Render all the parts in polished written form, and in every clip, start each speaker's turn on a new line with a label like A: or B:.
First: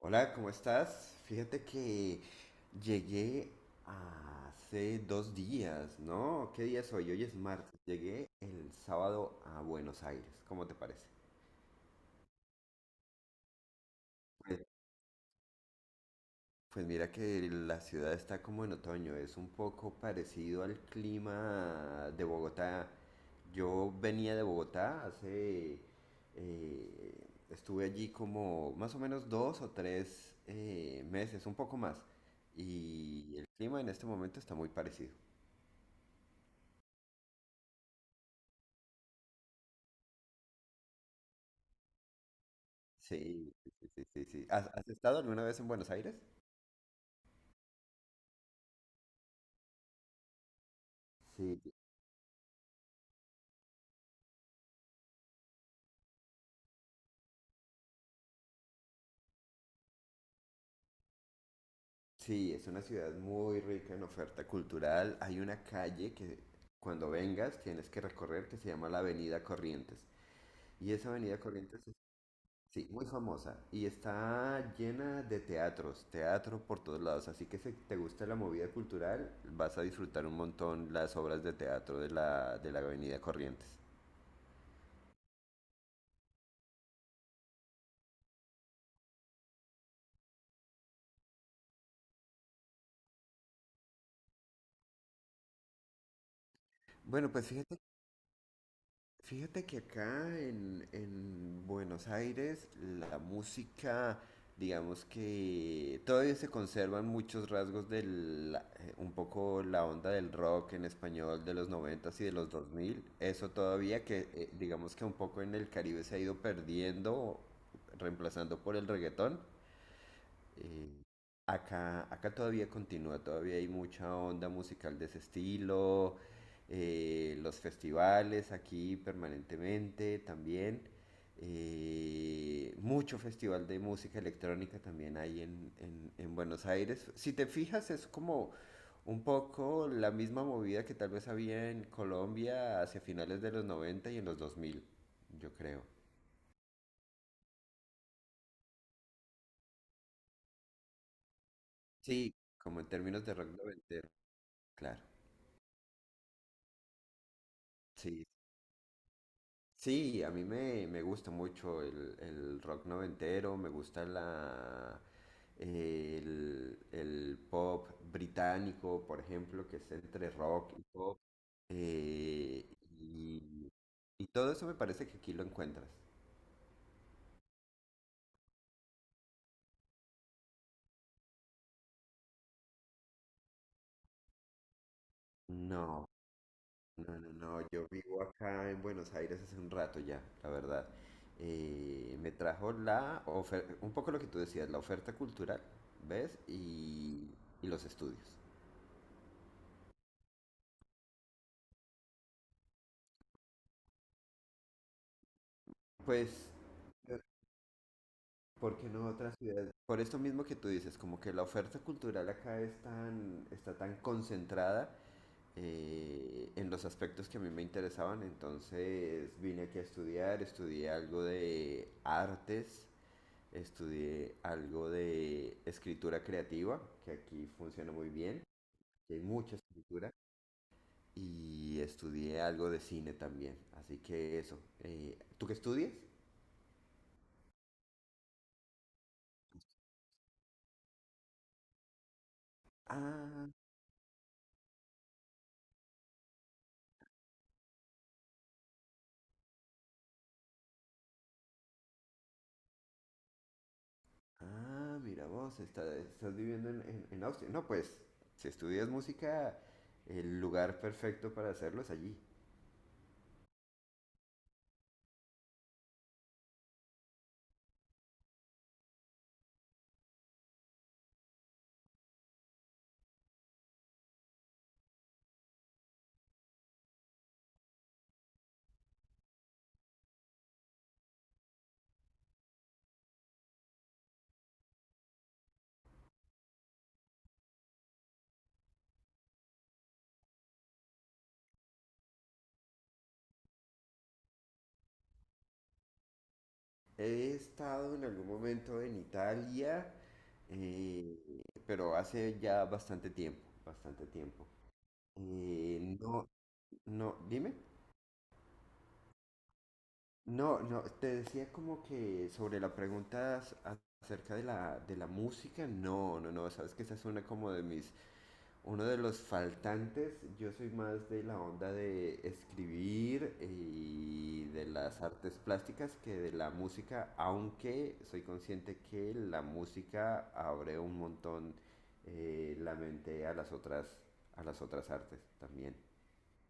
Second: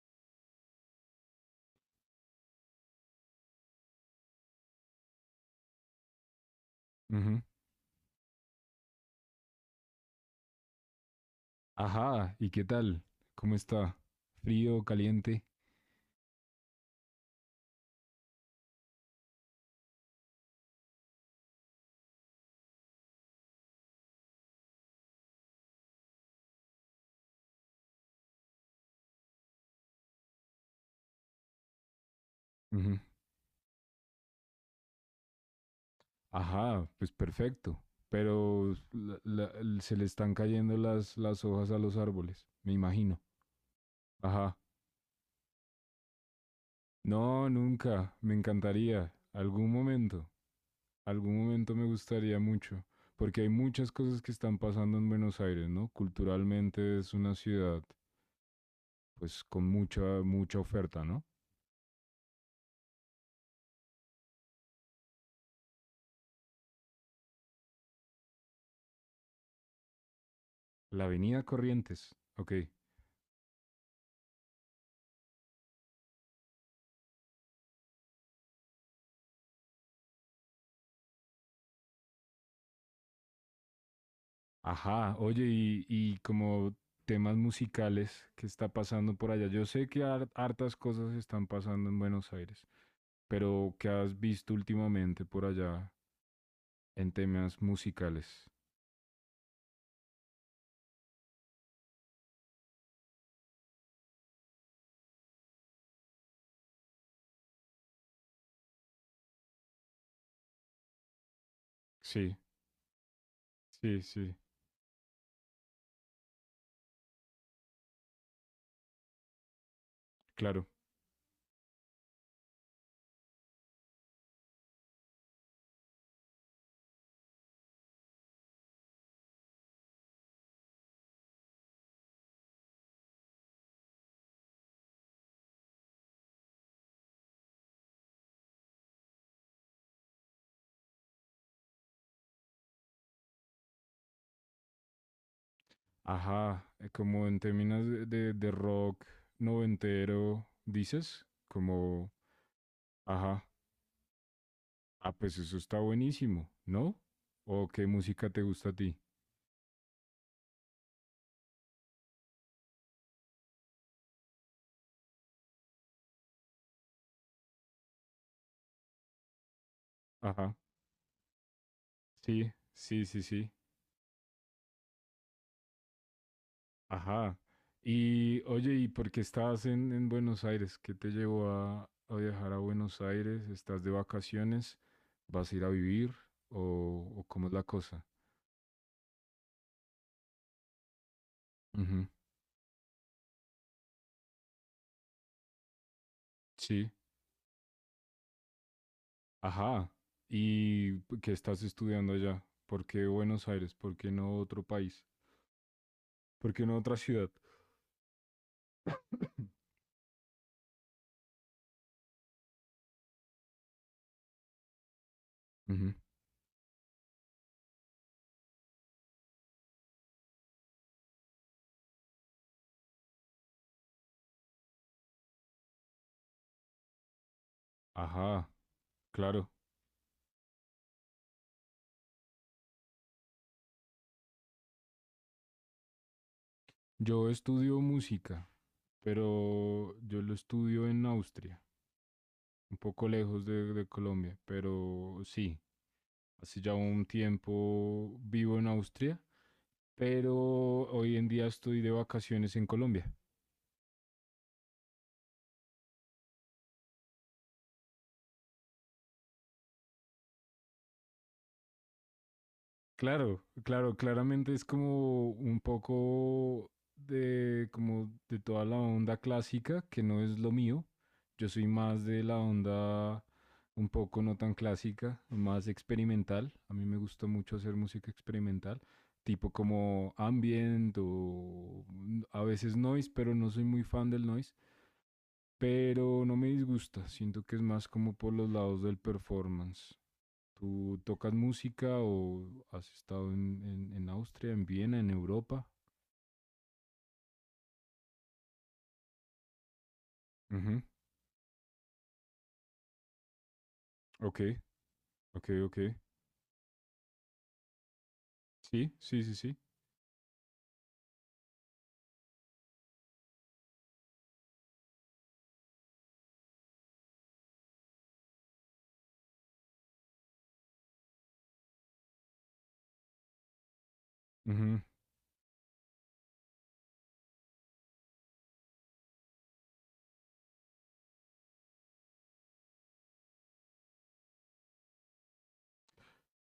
A: Hola, ¿cómo estás? Fíjate que llegué hace dos días, ¿no? ¿Qué día es hoy? Hoy es
B: Ujú.
A: martes. Llegué el sábado a Buenos Aires. ¿Cómo te parece?
B: Ajá, ¿y qué tal? ¿Cómo está? ¿Frío, caliente?
A: Pues mira que la ciudad está como en otoño, es un poco parecido al clima de Bogotá. Yo venía de Bogotá hace, eh, estuve allí como más o menos dos o tres meses, un poco más.
B: Ujú.
A: Y el clima en este momento está muy parecido.
B: Ajá, pues perfecto. Pero se le están cayendo las hojas a los árboles, me imagino.
A: Sí, sí, sí, sí, sí.
B: Ajá.
A: ¿Has estado alguna vez en Buenos Aires?
B: No, nunca. Me encantaría. Algún momento. Algún
A: Sí,
B: momento me gustaría mucho. Porque hay muchas cosas que están pasando en Buenos Aires, ¿no? Culturalmente es una ciudad, pues, con mucha oferta, ¿no?
A: sí, es una ciudad muy rica en oferta cultural. Hay una calle que cuando vengas tienes que recorrer que se llama la Avenida Corrientes. Y
B: La
A: esa Avenida
B: Avenida
A: Corrientes es,
B: Corrientes. Ok.
A: sí, muy famosa y está llena de teatros, teatro por todos lados. Así que si te gusta la movida cultural, vas a disfrutar un montón las obras de teatro de la Avenida Corrientes.
B: Ajá, oye, y como temas musicales, ¿qué está pasando por allá? Yo sé que hartas cosas están pasando en Buenos Aires, pero ¿qué has visto últimamente por allá en
A: Bueno, pues
B: temas
A: fíjate
B: musicales?
A: Fíjate que acá en Buenos Aires la música, digamos que todavía se conservan muchos rasgos del, un poco la onda del rock en español de los noventas y de
B: Sí,
A: los 2000. Eso
B: sí,
A: todavía que
B: sí,
A: digamos que un poco en el Caribe se ha ido perdiendo, reemplazando por el reggaetón.
B: claro.
A: Eh, acá todavía continúa, todavía hay mucha onda musical de ese estilo, los festivales aquí permanentemente también, mucho festival de música electrónica también hay en Buenos Aires. Si te fijas, es como un poco la misma movida que tal vez había en Colombia hacia finales de los 90 y en los 2000 yo creo.
B: Ajá, como en términos de, de rock noventero, dices, como,
A: Sí, como en términos de
B: ajá,
A: rock noventero, claro.
B: ah, pues eso está buenísimo, ¿no? ¿O qué
A: Sí,
B: música te gusta a ti?
A: sí, a mí me gusta mucho el rock noventero, me gusta el pop británico, por ejemplo, que es entre
B: Ajá,
A: rock y pop.
B: sí,
A: eh,
B: sí, sí, sí.
A: y, y todo eso me parece que aquí lo encuentras.
B: Ajá. Y oye, ¿y por qué estás en Buenos Aires? ¿Qué te llevó a viajar a Buenos Aires? ¿Estás de vacaciones? ¿Vas a ir a
A: No,
B: vivir?
A: no,
B: O
A: no,
B: cómo es
A: no,
B: la
A: yo
B: cosa?
A: vivo acá en Buenos Aires hace un rato ya, la verdad.
B: Ujú.
A: Me trajo la oferta, un poco lo que tú decías, la oferta cultural, ¿ves?
B: Sí.
A: Y los estudios.
B: Ajá. ¿Y qué estás estudiando allá? ¿Por qué Buenos Aires? ¿Por qué no otro país?
A: Pues,
B: ¿Por qué no otra
A: eh,
B: ciudad?
A: ¿por qué no otras ciudades? Por esto mismo que tú dices, como que la oferta cultural acá es tan, está tan concentrada
B: Ujú.
A: en los aspectos que a mí me interesaban, entonces vine aquí a estudiar, estudié algo de artes, estudié algo de escritura creativa, que aquí funciona muy bien,
B: Ajá,
A: que hay
B: claro.
A: mucha escritura, y estudié algo de cine también, así que eso. ¿Tú qué estudias?
B: Yo estudio música, pero yo lo estudio en Austria, un poco lejos
A: Ah,
B: de Colombia, pero sí. Hace ya un tiempo vivo en Austria, pero hoy en día estoy de vacaciones en Colombia.
A: ah, mira vos, estás viviendo en, en Austria. No, pues, si estudias música, el lugar perfecto para hacerlo es allí.
B: Claro, claro, claramente es como un poco de como de toda la onda clásica, que no es lo mío. Yo soy más de la onda un poco no tan clásica, más experimental. A mí me gusta mucho hacer música experimental, tipo como ambient o a veces noise, pero no soy muy fan del noise, pero no me disgusta. Siento que es más como por los lados del performance. ¿Tú tocas música o has estado en Austria, en Viena, en Europa?
A: He estado en algún momento en Italia,
B: Ujú.
A: pero hace ya bastante tiempo, bastante
B: Ok,
A: tiempo.
B: ok, ok.
A: No, no, dime.
B: Sí, sí, sí, sí.
A: No, no, te decía como que sobre la pregunta acerca de la música, no, no, no, sabes que esa es una como de mis. Uno de los faltantes, yo soy más de la onda de escribir y de
B: Ujú.
A: las artes plásticas que de la música, aunque soy consciente que la música abre un montón la mente a las otras artes también.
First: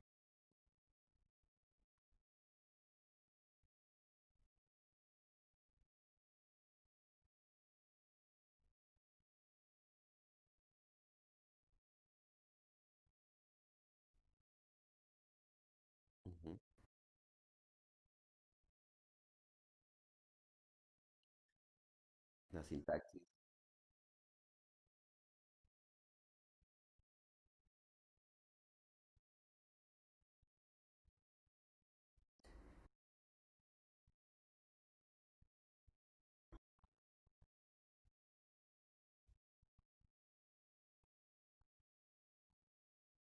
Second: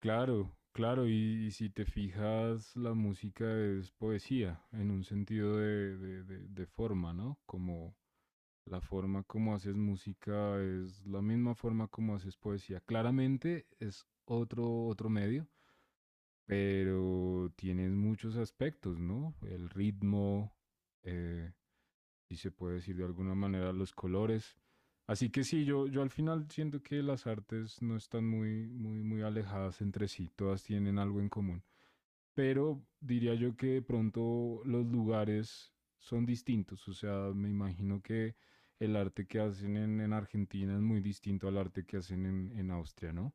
B: Claro, claro. Y si te fijas, la música es poesía en un sentido de, de forma, ¿no? Como la forma como haces música es la misma forma como haces poesía. Claramente es otro, otro medio,
A: Ujú.
B: pero tienes muchos aspectos, ¿no? El ritmo, eh, si se
A: La
B: puede decir de
A: sintaxis.
B: alguna manera, los colores. Así que sí, yo al final siento que las artes no están muy alejadas entre sí, todas tienen algo en común. Pero diría yo que de pronto los lugares son distintos, o sea, me imagino que el arte que hacen en Argentina es muy distinto al arte que hacen en Austria, ¿no?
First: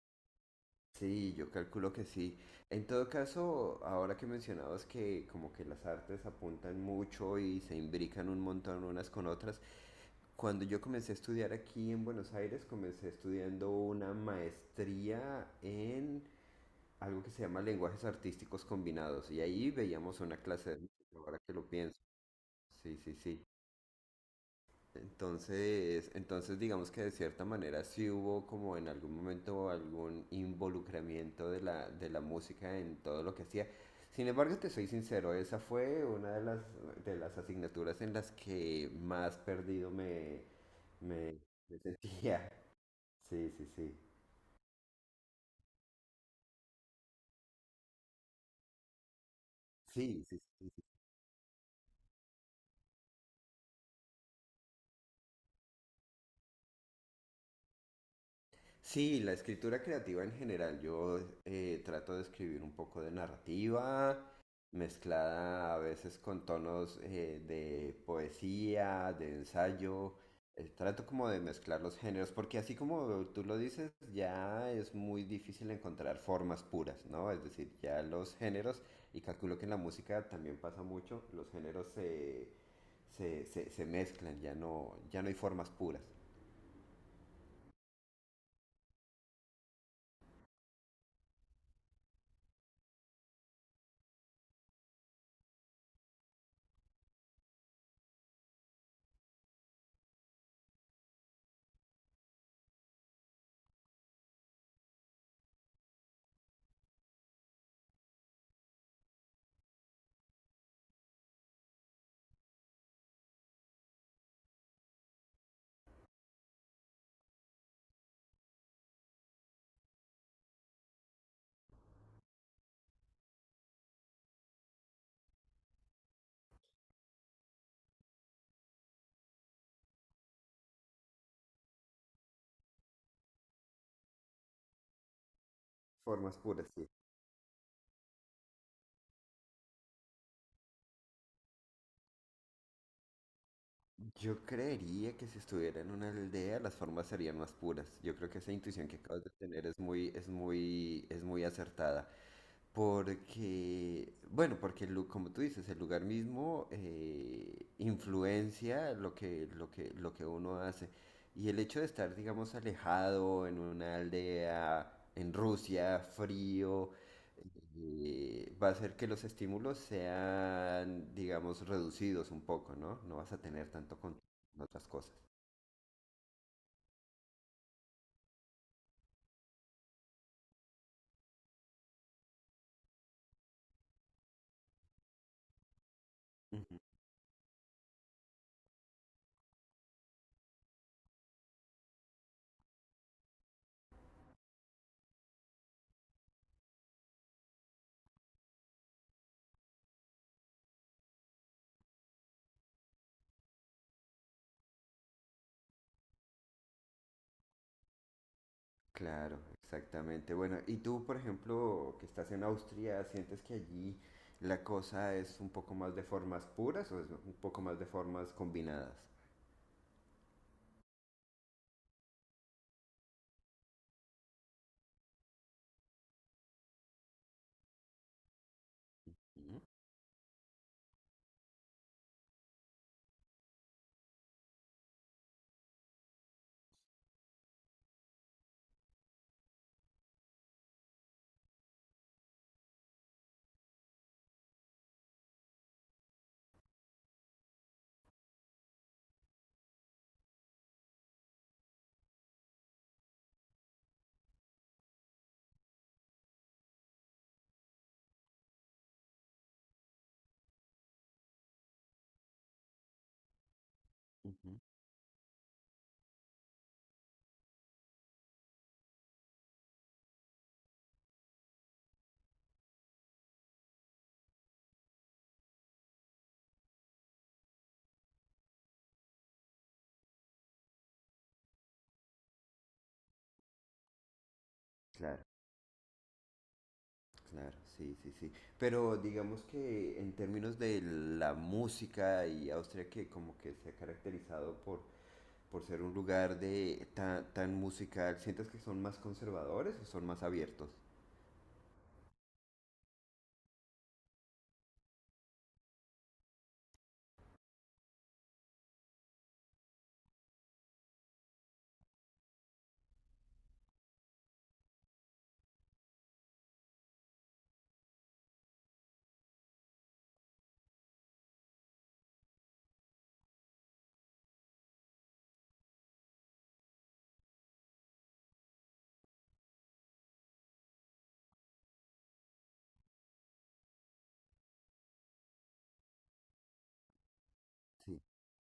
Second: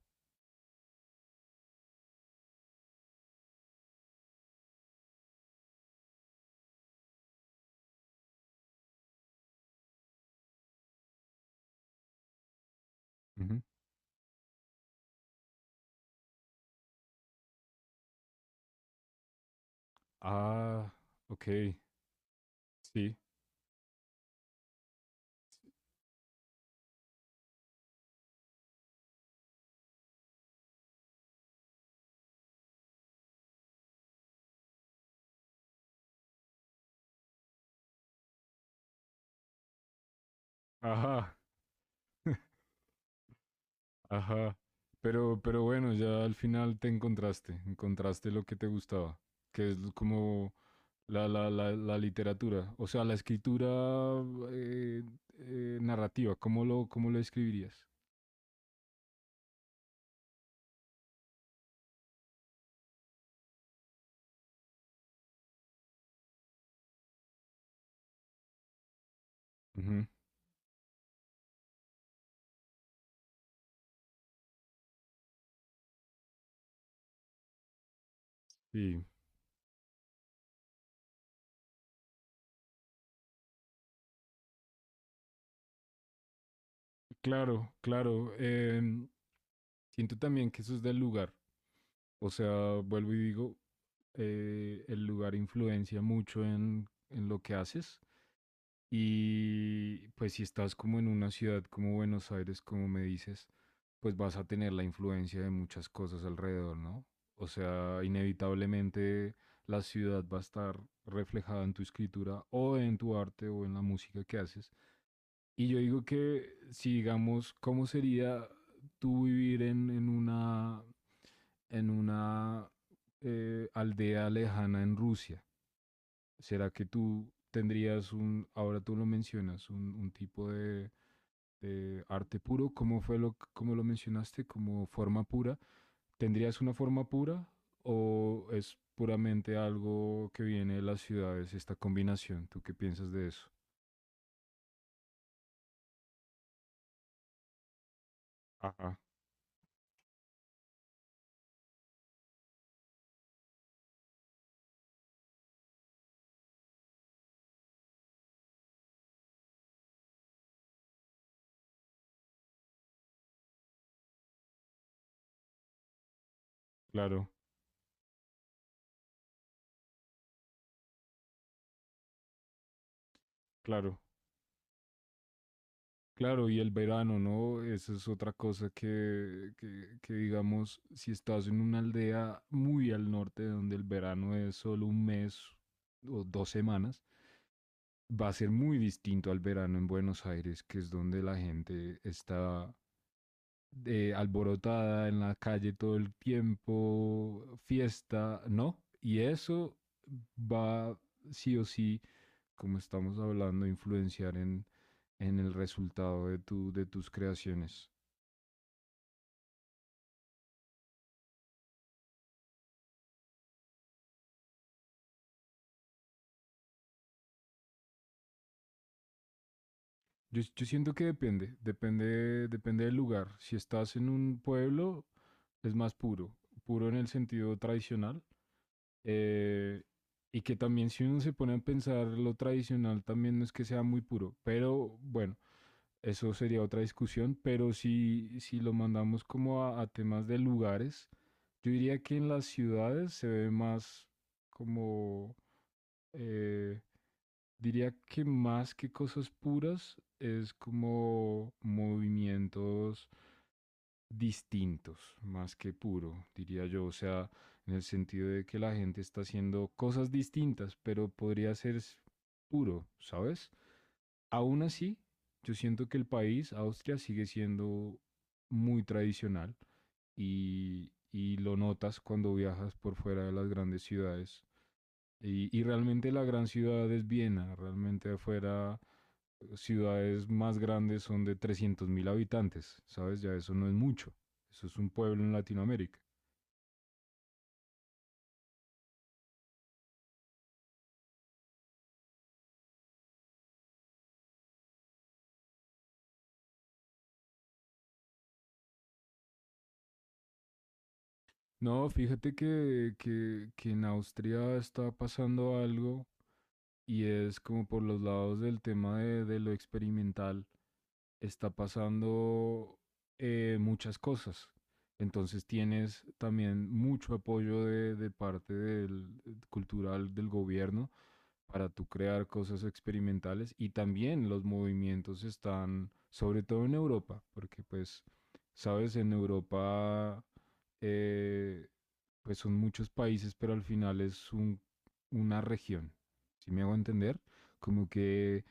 A: Sí, yo calculo que sí. En todo caso, ahora que mencionabas que como que las artes apuntan mucho y se imbrican un montón unas con otras, cuando yo comencé a estudiar aquí en Buenos Aires, comencé
B: Ujú.
A: estudiando una maestría en algo que se llama lenguajes artísticos combinados. Y ahí veíamos una clase de
B: Ah,
A: música, ahora
B: ok,
A: que lo pienso. Sí, sí,
B: sí.
A: sí. Entonces, digamos que de cierta manera sí hubo como en algún momento algún involucramiento de la música en todo lo que hacía. Sin embargo, te soy sincero, esa fue una de las asignaturas en las que más perdido
B: Ajá.
A: me, me sentía. Sí, sí, sí.
B: Ajá. Pero bueno, ya al final te encontraste, encontraste lo que te gustaba, que es
A: Sí, sí,
B: como
A: sí.
B: la literatura, o sea, la escritura eh, narrativa, cómo lo escribirías?
A: Sí, la escritura creativa en general. Yo trato de escribir un poco de narrativa, mezclada a veces con tonos de poesía, de
B: Ujú.
A: ensayo. Trato como de mezclar los géneros, porque así como tú lo dices, ya es muy difícil encontrar formas puras, ¿no? Es decir, ya los géneros,
B: Sí,
A: y calculo que en la música también pasa mucho, los géneros se mezclan, ya no, ya no hay formas puras.
B: claro, claro. Siento también que eso es del lugar, o sea, vuelvo y digo, el lugar influencia mucho en lo que haces. Y pues si estás como en una ciudad como Buenos Aires, como me dices, pues vas a tener la influencia de muchas cosas alrededor, ¿no? O sea, inevitablemente la ciudad va a estar reflejada en tu escritura o en tu arte o en la música que haces. Y yo digo que si digamos, ¿cómo sería tú vivir en una aldea lejana en Rusia? ¿Será que tú tendrías un, ahora tú lo mencionas, un tipo de arte puro? ¿Cómo fue lo, cómo lo mencionaste? ¿Como forma pura?
A: Formas
B: ¿Tendrías
A: puras,
B: una
A: sí.
B: forma pura o es puramente algo que viene de las ciudades, esta combinación? ¿Tú qué piensas de eso?
A: Yo creería que si estuviera en una aldea las formas serían más puras. Yo creo que esa intuición
B: Ajá,
A: que acabas de tener es muy, es muy, es muy acertada. Porque, bueno, porque como tú dices, el lugar mismo influencia lo que, lo que, lo que uno hace. Y el hecho de estar, digamos, alejado en una aldea, en Rusia, frío,
B: claro,
A: y va a hacer que los estímulos sean, digamos, reducidos un poco, ¿no? No vas a tener tanto
B: claro.
A: contacto con otras cosas.
B: Claro, y el verano, ¿no? Eso es otra cosa que, digamos, si estás en una aldea muy al norte, donde el verano es solo un mes o dos
A: Ujú.
B: semanas, va a ser muy distinto al verano en Buenos Aires, que es donde la gente está alborotada en la calle todo el tiempo, fiesta, ¿no? Y eso va sí o sí, como estamos hablando, a influenciar en el resultado de, tu, de tus creaciones.
A: Claro, exactamente. Bueno, y tú, por ejemplo, que estás en Austria, ¿sientes que allí la cosa es un poco más de formas puras o es un poco más de formas combinadas?
B: Yo siento que depende del lugar. Si estás en un pueblo, es más puro, puro en el sentido tradicional.
A: Ujú,
B: eh, y que también si uno se pone a pensar lo tradicional, también no es que sea muy puro, pero bueno, eso sería otra discusión. Pero si, si lo mandamos como a temas de lugares, yo diría que en las ciudades se ve más como, eh, diría que más que cosas puras, es como movimientos distintos, más que puro, diría yo. O sea, en el sentido de que la gente está haciendo cosas distintas, pero podría ser puro, ¿sabes?
A: ujú.
B: Aún así, yo siento que el país, Austria, sigue siendo muy tradicional y lo notas cuando viajas por fuera de las grandes ciudades. Y realmente la gran ciudad es Viena, realmente afuera ciudades más grandes son de 300.000 habitantes, ¿sabes? Ya eso no es mucho, eso es un pueblo
A: Claro,
B: en Latinoamérica.
A: claro, sí, sí, sí. Pero digamos que en términos de la música y Austria que como que se ha caracterizado por ser un lugar de tan, tan musical, ¿sientes que son más conservadores o son más abiertos?
B: No, fíjate que en Austria está pasando algo y es como por los lados del tema de lo experimental está pasando muchas cosas. Entonces tienes también mucho apoyo de parte del, cultural del gobierno para tú crear cosas experimentales y también los movimientos están, sobre todo en Europa, porque pues, sabes, en Europa eh, pues son muchos países, pero al final es un, una región, si me hago entender, como
A: Sí.
B: que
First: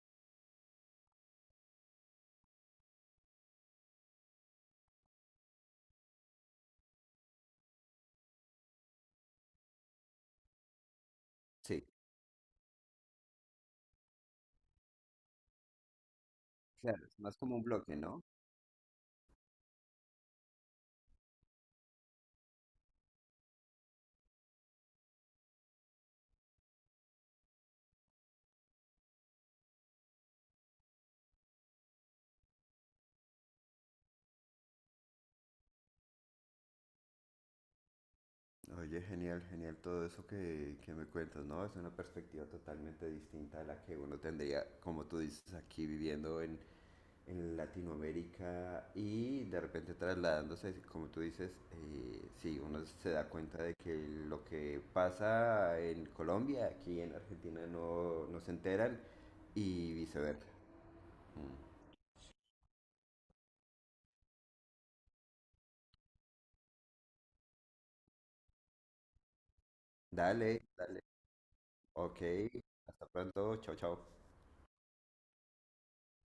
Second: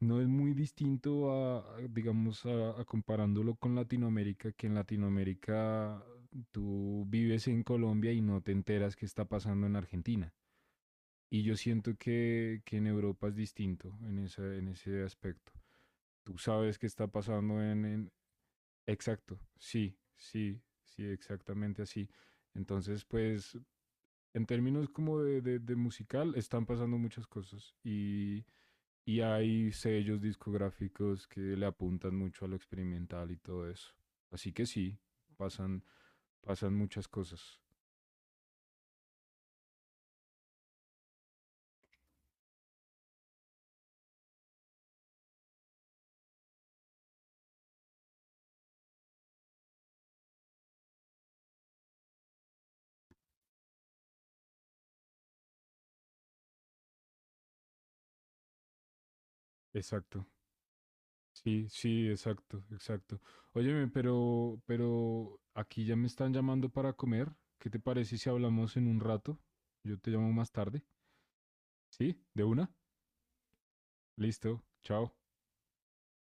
B: no es muy distinto a, digamos, a comparándolo con Latinoamérica, que en Latinoamérica tú vives en Colombia y no te enteras qué está pasando en Argentina. Y yo
A: Sí,
B: siento que en Europa es distinto en ese aspecto. Tú sabes qué
A: claro,
B: está
A: es más como
B: pasando
A: un bloque,
B: en...
A: ¿no?
B: Exacto, sí, sí, sí, exactamente así. Entonces, pues en términos como de, de musical, están pasando muchas cosas y hay sellos discográficos que le apuntan mucho a lo experimental y todo eso. Así que sí, pasan, pasan muchas cosas.
A: Oye, genial, genial todo eso que me cuentas, ¿no? Es una perspectiva totalmente distinta a la que uno tendría, como tú dices, aquí viviendo en Latinoamérica y de repente trasladándose, como tú dices, sí, uno se da cuenta de que lo que pasa en Colombia, aquí en Argentina no, no se enteran y
B: Exacto.
A: viceversa.
B: Sí, sí, exacto, exacto. Óyeme, pero aquí ya me están llamando para comer. ¿Qué te parece
A: Dale, dale. Ok. Hasta pronto. Chao, chao.